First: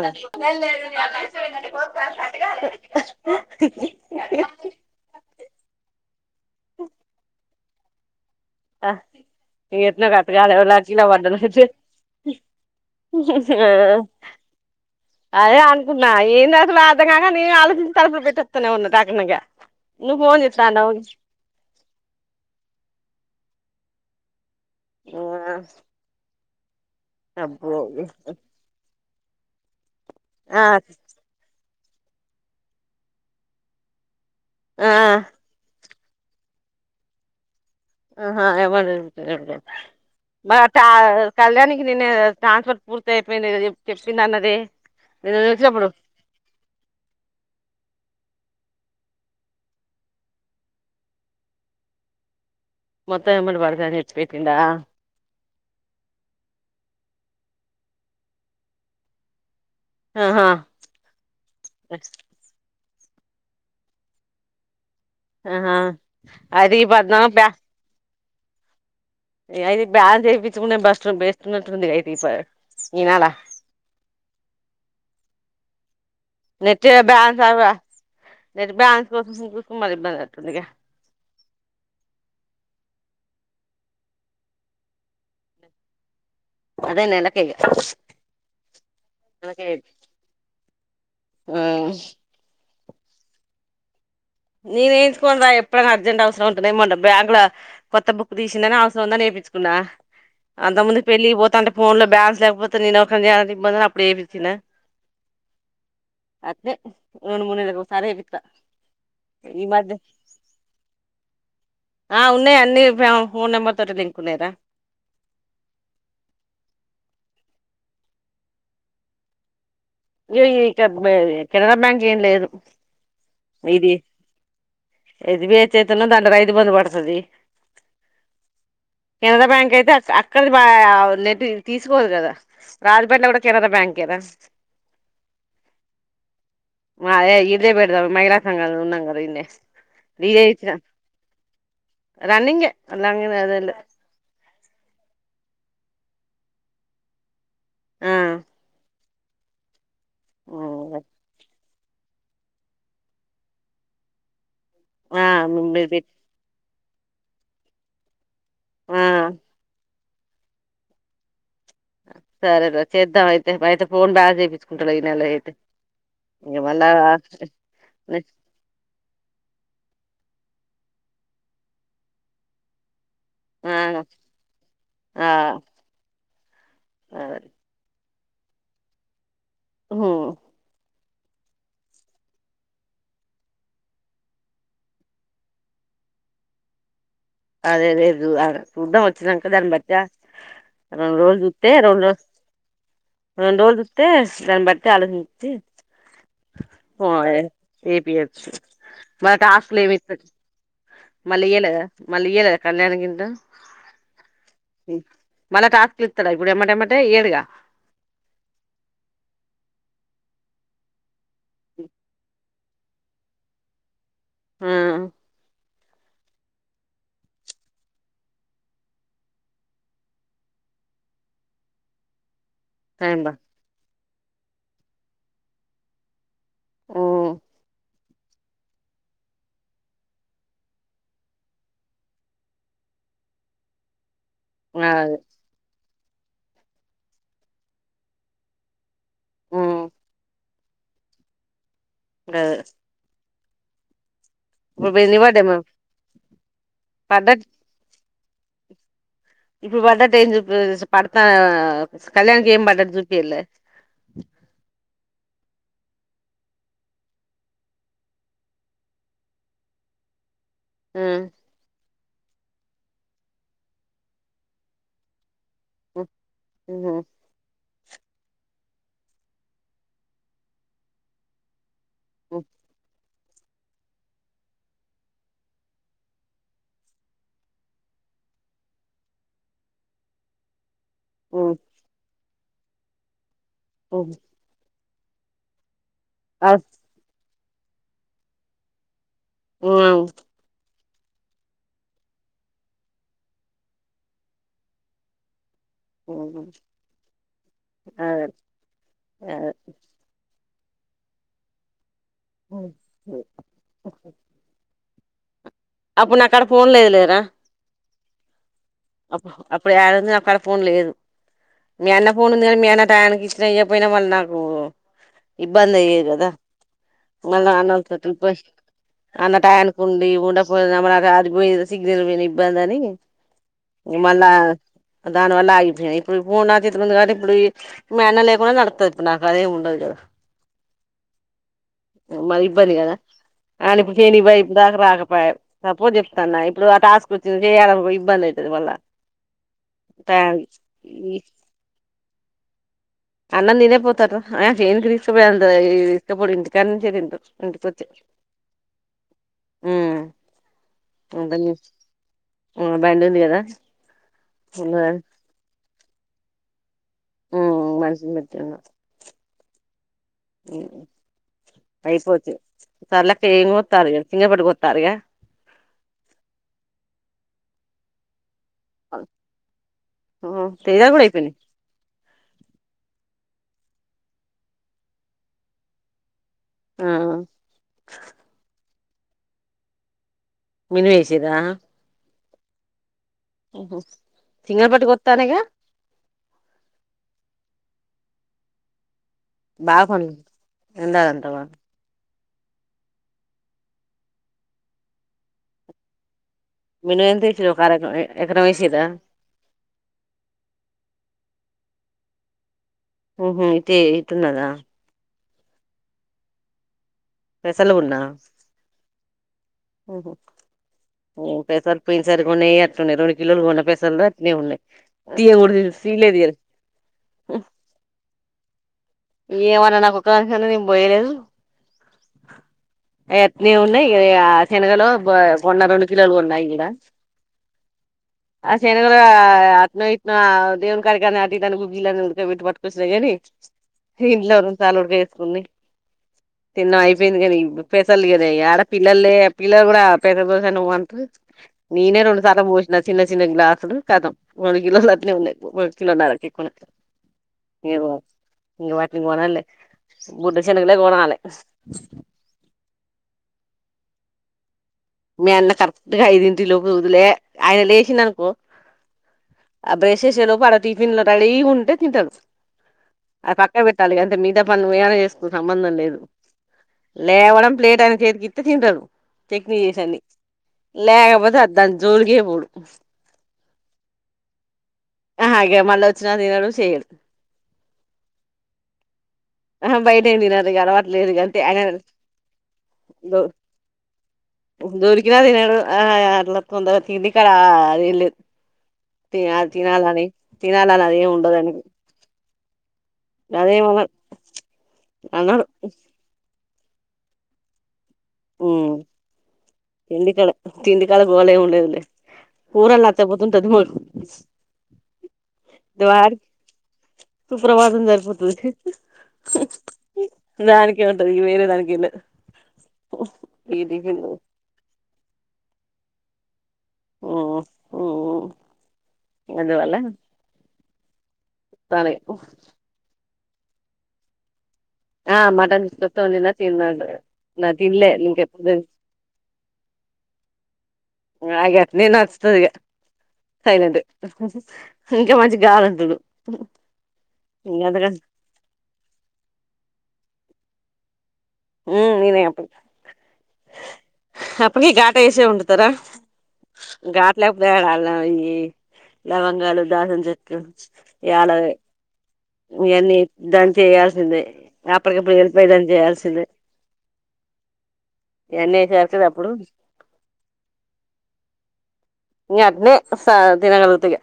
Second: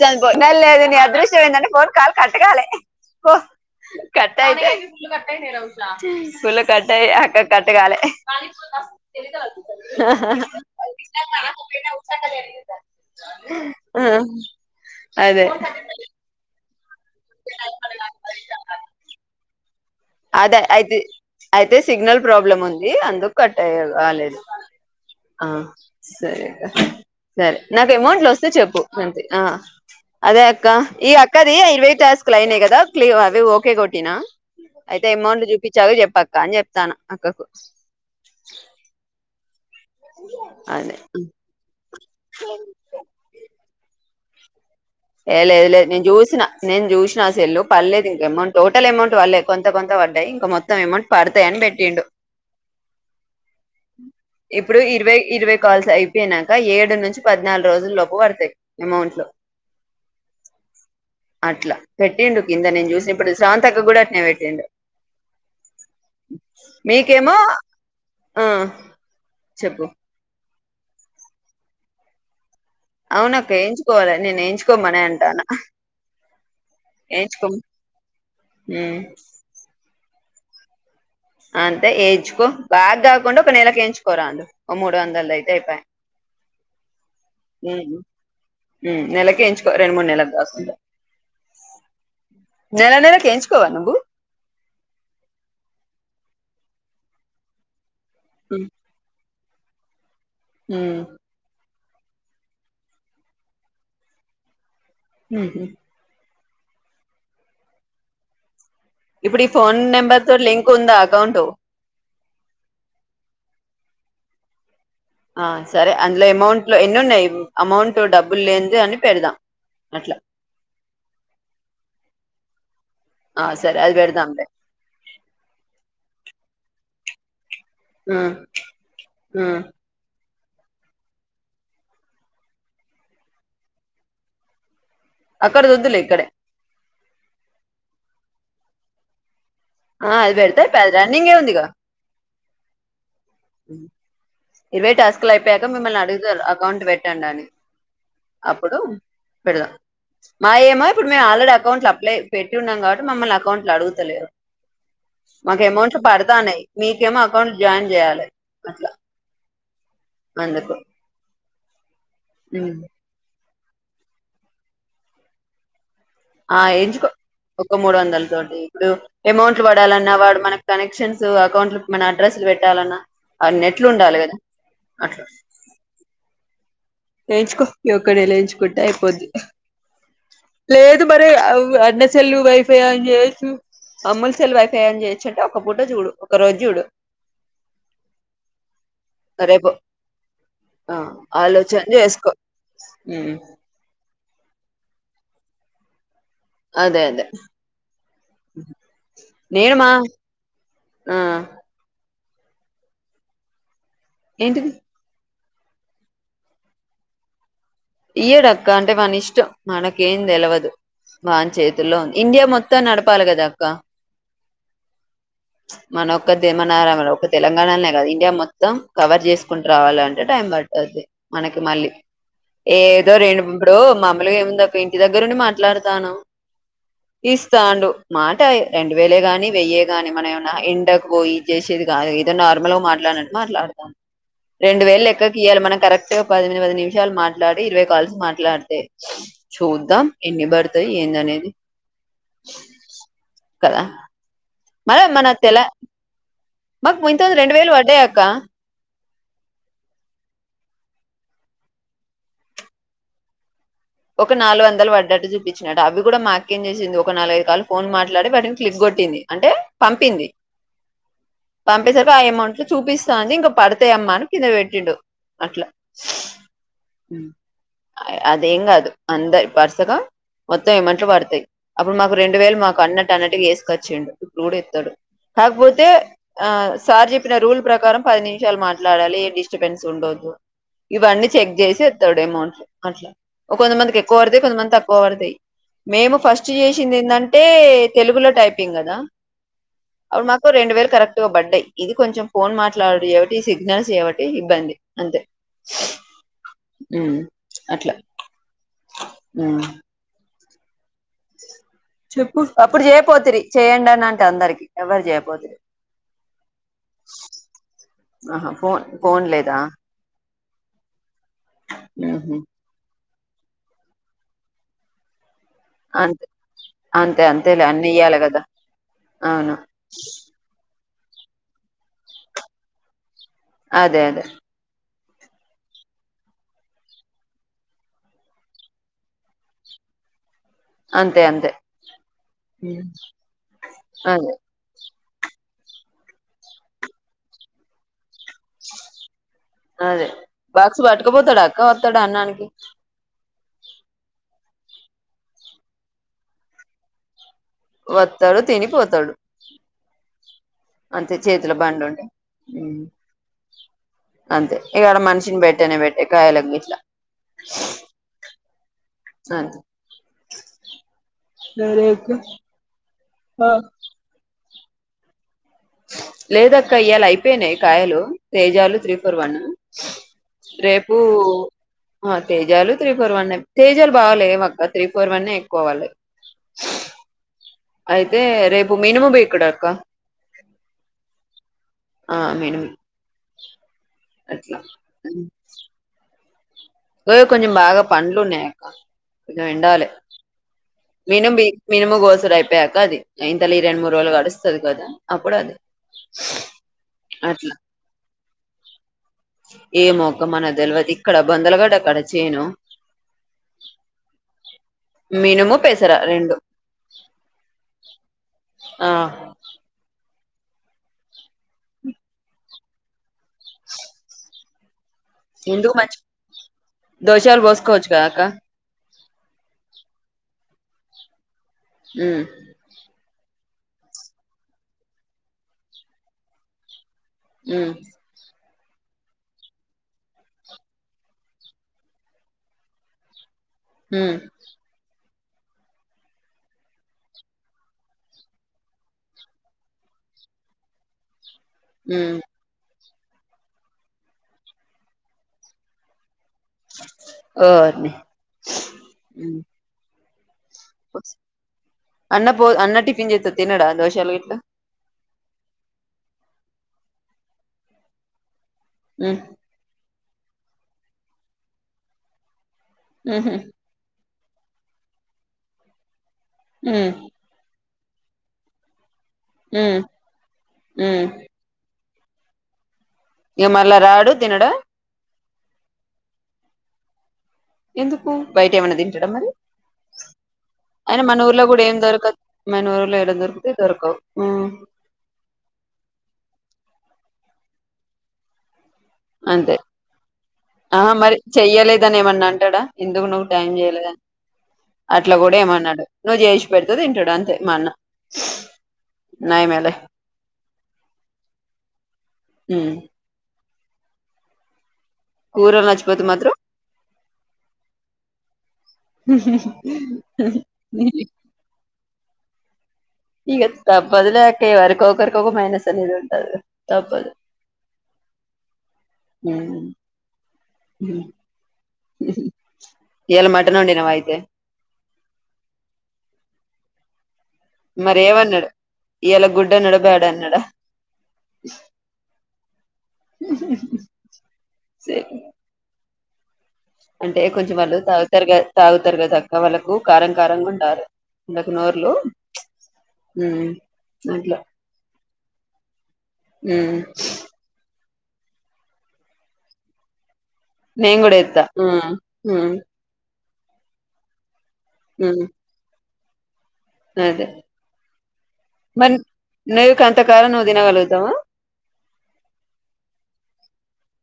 చపో లేదు లేదు నీ అదృష్టం ఏంటంటే ఫోన్ కాల్ కట్కాలే పో కట్టయితే [unintelligible] ఫులు కట్ట యి ఆక కట్ కాలే ఆ ఎట్నో గట్ కాలే [unintelligible] ఆ ఉమ్, అదే అనుకున్నా ఏంది అసలు అర్థం గాక నేను ఆలోచిస్తా తడబ పెట్టేస్తు ఉన్న దగనగా అదే అయితే అయితే సిగ్నల్ ప్రాబ్లమ్ ఉంది అందుకు కట్ అ అలేదు [unintelligible] ఆ సరే [inaudible] సరే అబ్బో నాకు అమౌంట్లు వస్తే చెప్పు అంతే ఆ అదే ఆ అక్క ఈ అక్కది ఇరవ టాస్క్లు అయ్యినాయి కదా క్లీ అవి ఓకే కొటినా ఆ అయితే అమౌంట్ చూపిచాగా చెప్ పక్క అని చెప్తాన్నా అక్కకు ఆహా ఎవలే లే ఉంటే మర అటా అదే ఉమ్. కళ్యానీ కి నిన్న ట్రాన్స్ఫర్ పూర్తి అయిపోయింది కదా చెప్ వి అన్నదే ఎ లేదు లేదు నేను జ్యూసిన నేను జ్యూసిన సెల్లు పడలేదు ఇంకా అమౌంట్ టోటల్ అమౌంట్ పడలేదు కొంత కొంత పడ్డాయి ఇంకా మొత్తం అమౌంట్ పడతాయి అని పెట్టిండు మొత్తం ఎమౌంట్ బడతయని చ్చ్ పెట్టిండా. ఇప్పుడు ఇరవై ఇరవై కాల్స్ అయిపోయినాక ఏడు నుంచి పద్నాల్రోజుల్లోపు బడతాయ్ ఎమౌంట్లు. ఆహా అట్లా పెట్టిండు కింద మేమ్ జూసెం ఇప్పుడు శ్రవంతక్కకి గూడా అట్నే పెట్టిండు. ఆహా అది పద్మ బే హ్మ్ ఏ అయిది బ్యాన్ చెపి సివున్నే బస్ట్ర్ బేస్తునట్టు గ ఉంది గ అయితే ఈసారి. అవును అక్క ఎయించుకోవాలి నేను ఎయించుకోమనే అంటన నెట్ బ్యాలెన్స్ ఏయించుకో హ్మ్. కొద్దిగ అంతే ఎయించుకో బాగ్గాకుండ ఒక నెలకియించుకోరాండు ఒక మూడు వందల్ దైతే అయిపోయె. అదే నెలకే ఇగ హ్మ్ హు హ్మ్ నెలకే నెలకేయించుకో రెండు మూడు నెల గాకుండా. నెల నెల కేయించుకోవా నువ్వు నేను ఎయించుకోను రా ఎప్పుడైనా అర్జెంట్ అవసరం ఉంటేనే ఏమొన్న బ్యాంక్ లో. కొత్త బుక్ దీసిందనీ అవసరముందని ఎపించుకున్న. ఉందా అంత ముందు పెళ్ళి పోతాంట ఫోన్ లో బ్యాన్స్ లేకపోతే నేను ఒకనే అది ఇబ్బంది అని అప్పుడు ఏపిచిన. హ్మ్ అద్దే రెండు మూడు నెల్ల ఒసారే ఏపిత్తా. ఇప్పుడు ఈ ఫోన్ మధ్య నెంబర్ తో లింక్ ఉందా అకౌంట్ ఆ ఉన్నాయి అన్నీ ఫెమ్ ఫోన్ నెంబర్ తోటిది. కునేద ఆ సరే అందులో అమౌంట్ లో ఎన్ని ఉన్నాయి అమౌంట్ డబ్బులు లేంది అన్ని పెడదాం. అట్లా గిది చెక్బే కెనరా బ్యాంక్ ఏం లేదు. ఆ సరే ఇది అది పెడదాంలే ఇదివేచెత్తనం దండరయి ఇబ్బంది పడతది. కెనడా బ్యాంక్ అయితే అక అక్. అక్కడ మా లేటి తీస్కోదు గద రాజపేట్లో కూడా కెనరా బ్యాంకే గ. అక్కడ దొద్దులే ఇక్కడే. మరే ఇదే పెడదామ్. మహిళ సంఘాలున్నాం గదా ఇడ్నే ఆ అది పెడతే పె రన్నింగ్ ఏ ఉంది ఇగ. రన్నింగ్ ఏ ఇరవై టాస్క్ల్ అయిపోయాక మిమ్మల్ అ రిజల్ అకౌంట్ పెట్టండని ఆ అప్పుడు [unintelligible] మాయేమో ఇప్పుడు మేము అల్రెడి అకౌంట్ అలై పెట్టి ఉన్నాం కాబట్టి మమల్ని అకౌంట్ లుఅడుగుతలేవు ఆ మాకు మీరు ఎమౌంట్ పెట్ పడతానాయి మీకేమో అకౌంట్ జాయిన్ చేయాలి అట్లా ఆ అందుకు సరే ర ఉమ్. చేద్దాం ఆ అయితే అయితే ఫోన్ బాగా చూపించుకుంటాలే ఈ నెల అయితే ఇంక ఆ మళ్ళా ఎంచుకో ఒక మూడు వందల తోటీ ఇప్పుడు ఎమౌంట్లు పడాల వాడు మన కనెక్షన్స్ అకౌంట్ మన అడ్రస్లు పెట్టాలన్నా అన్నెట్లు ఉండాలి కదా అట్లా ఆ ఆ నేన్చుకొ ఇక్కడ [unintelligible] అయిపోద్ది హు లేదు మరి అన్నసెల్లు వైఫై అని చేయొచ్చు అమ్మలు సెల్లు వైఫై అని చేయచ్చుంటే ఒక పూట చూడు ఒక రోజు చూడు అదే లేదు చూద్దాం వచ్చినంక దాని రేపు బట్టి ఆ రెండు రోజులు చూస్తే ఆలోచన చేసుకో ఉమ్, రెండ్రోజులు చూస్తే దాన్ బ అదే అదే నేను మా ఆ [unintelligible] [unintelligible] మళ్ళీ ఇయ్యలేద కళ్యాణ్ [unintelligible] ఏంటిది మల్ల టాస్క్ లు ఇతడ ఎమ్మటెమ్మటే ఇయ్యాడుగా ఇయ్యడక్క అంటే మన ఇష్టం మనకేం తెలవదు వాని చేతుల్లో ఇండియా మొత్తం నడపాలి కదా అక్క ఆ మన ఒక్క మన ఒక తెలంగాణనే కాదుా ఇండియా మొత్తం కవర్ చేసుకుంటూ రావాలంటే టైం పడుతది మనకి మళ్ళీ ఏదో టైం బా రెండు మా [unintelligible] ఏముంది అక్కఇంటి దగ్గరుండి మాట్లాడతాను మ్మ్ ఇస్తాండు మాట రెండు వేలే గాని వెయ్యే గాని మన ఏమన్నా ఇండకు పో ఇది చేసేది కాదు ఏదో నార్మల్ గా మాట్లాడినట్టు మాట్లాడతామ్ రెండు వేలు అదే లెక్క ఇయ్యాల మన కరె [unintelligible] పది నిమిషాలు మాట్లాడి ఇరవై కాల్స్ మాట్లాడితే మ్మ్ చూద్దాం ఎన్ని పడుతాయి ఏంది అనేది అ కద మళ్ళ మన పడ్డయి తెల మరి మక్ పించన్లు పడ్డట్ రెండు వేలు వడ్డయ్ ఆ క ఇప్పుడు పడ్డట్టు ఏం జూపియలే పడతా కళ్యాణ్ కి ఏం పడ్డట్టు జూపియలే ఒక నాలుగొందలు వడ్డట్టు జుపి వచ్చినట్టు అవి గూడా మా అక్క ఏం జేసింది ఒక నాలుగైదు కాలు ఫోన్ మాట్లాడి వాటిని క్లిక్ గొట్టింది అంటే పంపింది ఉమ్ ఇంకా అమౌంట్లు చూపిస్తా అండి ఇంకా పడతాయమ్మా అని కింద వెట్టిండు. అట్లా ఉమ్ అదేం కాదు అందే వరుసగా మొత్తం అమౌంట్ లు పడతాయి అప్పుడు మాకు రెండు ఉమ్ వేలు మాకు అన్నట్ కనట్టు చేసుకొచ్చిండు ఇప్పుడ్ కుడ్ జెప్తడు కాక్పోతే ఆ సార్ చెప్పిన రూల్ ప్రకారం పది నిమిషాలు మాట్లాడాలి ఏ డిస్టబెన్స్ ఉండొదు ఇవన్నీ ఉమ్ చెక్ జేసి ఇత్తడు ఏమో అన్ అట్లా ఒక కొంతమందికి ఉమ్ ఎక్కువ పడతాయి కొంతమందికి తక్కు వొ వర్ తయ్ మేము ఫస్ట్ అవ్ యేశింది ఏందన్ ట్టే తెలుగులో టైపింగ్ గదా అప్డు మాకు రెండు వేలు కరెక్ట్ గా బడ్డాయి ఇది కొంచెం ఫోన్ మాట్లాడుడు జేబట్టి ఈ సిగ్నల్స్ జేబట్టి ఇబ్బంది అంతే ఉమ్ అట్లా ఆ ఆ ఉమ్. చెప్పు అప్పుడు చేయపోతురి చేయండి అని అంటే అందరికి ఎవర్ జేయ్పోతే అప్పుడ్ నాకాడ ఫోన్ లేదు లేరా ఆహా ఫోన్ ఫోన్ లేదా అప్పుడ్ యాడుంది నాకడ ఫోన్ లేదు మీ అన్న ఫోన్ ఉహు ఉంది గాని మీ అన్న టయానికి చేయ్యక్పోయినా వాళ్ నాకు అంతే ఇబ్బందయ్యేగదా అంతే మళ అంతేలే అన్న [unintelligible] అన్ని అన్న ఇయ్యాలి పోయి కదా అన్న అవును టయాన్కుండీ ఉండపోయ [unintelligible] అది పోయి ఇది సిగ్నల్ మీదిబ్బందని ఇ అదే అదే మోన్నా దానివల్ల ఆగిపోయియి ఇప్పుడు ఫోను నా చేతిలో ఉంది కాబట్టి ఇప్పుడు ఈ మీ అన్న లేకుండా నడుపుతుంది ఇప్పుడు నాకు అదేమి ఉండదు కదా అంతే అంతే మరి ఇబ్బంది కదా అని చేనికి అదే పోయి ఇప్పుడు దాకా రాకపో సపోజ్ చెప్తాన్నా ఇప్పుడు ఆ టాస్క్ వచ్చింది చేయాలకో ఇబ్బందిదు అదే బాక్స్ ఈ పట్టుకపోతాడు అక్క వస్తాడు అన్నానికి చీ అన్నం తినే పోతాడు రా ఆ ఏంది తీసుకుపోయేది అంటాడు తీసుక పోడు ఇంటి కాడ నుంచే తింటాడు వస్తాడు తినిపోతాడు అంతే వంటలు చేతిలో చేస్ బండి ఉండే ఆ ఉ బండి ఉంది కదా అంతే ఇక్కడ ఉన్నదని మనిషిని బట్టనే పెట్టే కాయల్ లని ఉ మనిషిని బట్టి ఇంకా అంతే ఉ అయిపోచ్చు సర్లే అక్క ఏం కోస్తారు చీకటీ పడితే టారిగా లేదక్కా ఇయ్యాల అయిపోయింది కాయలు తేజాలు త్రీ ఫోర్ వన్ ఉమ్ తేజ రేపు కూడా అయిపోయినాయి తేజాలు త్రీ ఫోర్ వన్ అ తేజాలు బాగాలే మక్క త్రీ ఫోర్ వన్ ఎక్కువాలి ఆ అయితే రేప్ భూమి నుము బేక్డా అక్క మేణువు వేసిర్ర ఆ మేడం ఓహ సింగారపటకి వస్తానిగా అో కొంచం బాగా పండ్లునకా బాగా ఉండాలి పండు మీను ఎండాలంటవా మీనుము గోస్ అయిపోయాక అది ఇంతల్ ఈ రెండు మూడు రోజులు గడుస్తుంది కదా అప్పుడు అది మినుము ఎంత వేసిర్రు అట్లా ఒక అర ఎకరం వేసిర్రా ఏ మొక్కం మన తెలివతే ఇక్కడబ్బందలు కట్ట కడచేను హ అయితే ఇటున్నదా మీనుము పేసరా రెండు పెసలు ఉన్నా ఆ ఓహో పేసర్ పున్సారుకు న్యారు న్నాయి రెండు కిలోలు కొన్న పసలు అటనే ఉన్నాయి తీయగుడ హిందు మంచి తీయలేదు తీయలే దోషాలు పోసుకోవచ్చు కదాక ఏమన్నా నాకు కుక్క అను ని పోయలేదు ఉమ్ ఎత్ నవున్న శనగలో కొన్న రెండు కిలోలు కొన్నాయి ఇడ ఉ ఆ శనగాలని ఆటు ఇట్నో దేవుడికడికి అట ఇటు అయిన గుగ్గులు ఉడకపెట్టి పట్టుకొస్తా కానీ ఉమ్ ఇల్లవరు చాలడ్గే [unintelligible] న్ని తిన్న అయిపోయింది కానీ పెసలు కద ఆడ పిల్లలే పిల్లలు కూడా పెద్ద బోజ నువ్ అంటారు నేనే ఉమ్ రెండుసార్లు పోస్ చిన్న చిన్న గ్లాసులు కదం మూడు కిలోలు అల్టే ఉన్నాయి కిలో నరకి ఓర్ని ఇం వాట్ కొనను లే బుడ్డ శనగలే కొనాలే అన్న పో అన్న టిఫిన్ చేస్తే తినడ దోస చెలట్ మీ అన్న కరెక్ట్ గా ఐదింటిలోపు లే ఆయన లేచిండనుకో ఆ చేసేలోపు ఆడ టిఫిన్లు రెడీ గా ఉంటే తింటాడు మ్హు అది పక్క పెట్టాలి అంతే మీ పెద్ద పని నువు ఏమైనా చేసుకో సంబంధం లేదు మ్మ్ లేవడం ప్లేట్ అన్ని చేతికి ఇత్తే తింటాడు చేస మ్మ్ అని మ్మ్ లేకపోతే అద్ద జోల్గే పోడు ఏ మల్ల రాడు తినడు ఆహా మళ్ళ వచ్చిన తినడు చేయడు ఎందుకు బయట ఏమైన్నా తింటడ మరి ఆహా బయట ఏం తినరు ఇగ అలవాటు అయిన లేదు ఇగ మన అంతే ఊర్లో ఆయన కూడా ఏం దొరకదు మన ఊర్లో యేడన దో దొరికితే దొరకవు తగది కడ అది ఇలిదు అ ఆ మరి చెయ్యలేదని ఏమన్నా అంటాడా ఎందుకు నువ్వు టైం అదేమనడు చేయలేదని అట్లా కూడా అనడు ఏమన్నాడు నువ్వు చేసు పెడుతుంది తింటాడు అంతే మా అన్న ఉ నయమేలే తిండికాడ తిండికాడ గోళ ఏమి ఉండేదులే మ్మ్ కూరలు నచ్చకపోతే [inaudible] కూరలు నచ్చిపోతే దార్ మాత్రం తూ ప్రవాసందరపో దానికే ఉంటది ఇగ వేరే దానికేం లేదు ఇక తప్పదు టిఫిన్లు లే ఎవరికో ఒకరి ఇంకొక మైనస్ అనేది ఉంటది తప్పదు అందువల్ల ఊ టానే ఇయ్యాల మటన్ వండినవా అయితే ఆ మటన్ కొత్త వొండినా తిన్నాడు నా తిన్లే మరేం అన్నాడు ఇంకెప్పుడు ఇయ్యాల గుడ్ అన్నాడా బ్యాడ్ అన్నాడా నాకు అట్నే నచ్చుతాదిగ సైలెంటే ఇంకా మంచిగ కావాలంతుడు అంటే కొంచెం వాళ్ళు తాగుతారు గా తాగుతారు కదాక్క వాళ్ళకు కారం కారంగున్ టారు ఇందాకు నోర్లు నేనే అప్ప ఊ అట్లా చే వండుతారా ఉమ్, గాట్లేకుపోల య్యి లవంగాలు దాసం చె నేను కూడా ఎలా ఎత్తా ఉమ్, ఉమ్, ఎన్ని దాన్ని చేయాల్సిందే అప్పకిప్పుడు ఉమ్, వెెళపోదని చేయాల్సి సల అదే ఇవన్నీ వేసారు మరి కదా అప్పుడు నిక్ అంతకారామం నువ్వు తినగలుగుతావా ఇ అడ్నే స తినకలుగుతఇగ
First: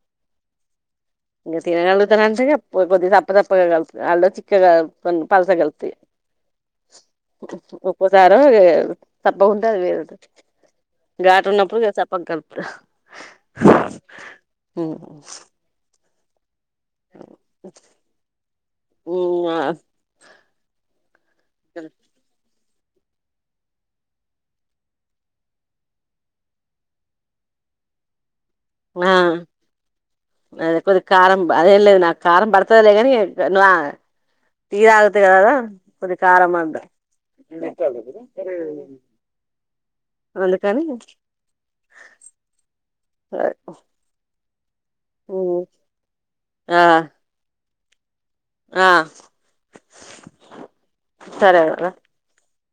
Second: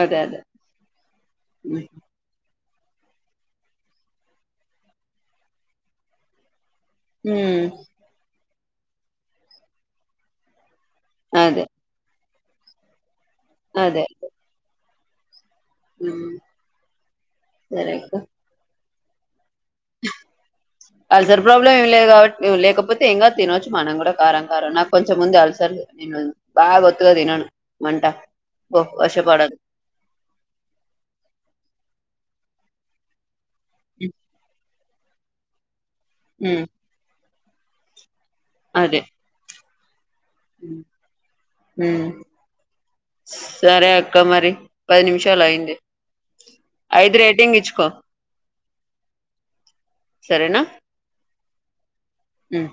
అదే అదే గతిగా నళ్లు త రం సగా కొద్ తప్ప తప్పగా కల్పిత అళ్ళ చిక్కగా పల్స కల్పిత ఉమ్, ఉప్పుజారగ. సప్పగా ఉంతది అది వేరుంటది. ఘట్ అదే ఉన్నప్పుడు చప్పగా గల్పు ఉ. ఆ సరేకు. హమ్ ఓ. అసార్ ప్రాబ్లమ్ ఏమిలేదు కాబట్టి లేకపో. కపోతే ఏమికాదు తినొచ్చు మనం కూడా కారం కారం నాకు కొంచెం ముందు అలసలు నేను బాగా ఒత్తుగా తినను మంట ఓ ఆ వశపడదు అది కొద్ది కారం అదే అదేంలేదు నాకు. కారం పడతదిలే కానీ. [unintelligible] వా ఉమ్, ఈయాల్ట కదా. [inaudible] కొద్ది కారం ఉమ్, అంత ఏం కాలేదు కదా హ్మ్ అదే అందుకని ఉమ్, ఉమ్. సరే అక్క మరి పది నిమిషాలు ఐయింది ఆ ఐదు రేటింగ్ ఇచ్చుకో ఆ సరేనా సరే వదిన ఉమ్,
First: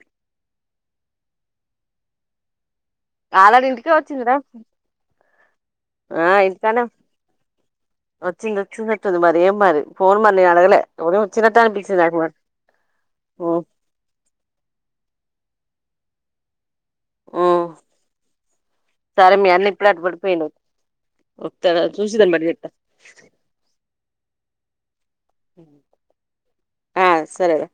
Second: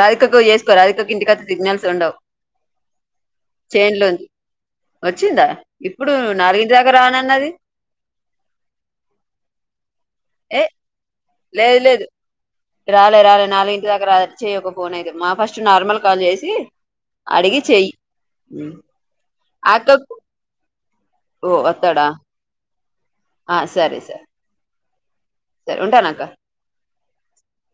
రాధికకు చేసుకో రాధికకు ఇంటికడా సిగ్నల్స్ ఉండవ్ ఆల్రెడీ ఇంటికే వచ్చింది రా వచ్చిందా ఇప్పుడు ఆ నాలుగింటి ఇంటికనే దాకా రానన్నది వచ్చింది వచ్చినట్టుంది మరి ఏం మరి ఫోన్ మరి నేను ఏ అడగలే ఏవరో తినటానికి పిల్సుర పో [inaudible] రాలె రాలె నాలుగు ఇంటి దాకా రాదట చేయ ఒక ఫోన్ అయితే మా ఫస్ట్ నార్మల్ కాల్ చేసి అడిగి చెయి సరే మీ అన్న ఇప్పుడే అటు పడిపోయిందు ఓ ఒస్తాడా వత్తాడా చూసి దాని బట్టి చెప్తా ఆ సరే సార్ సరే ఉంటాను అక్క ఆ సరేల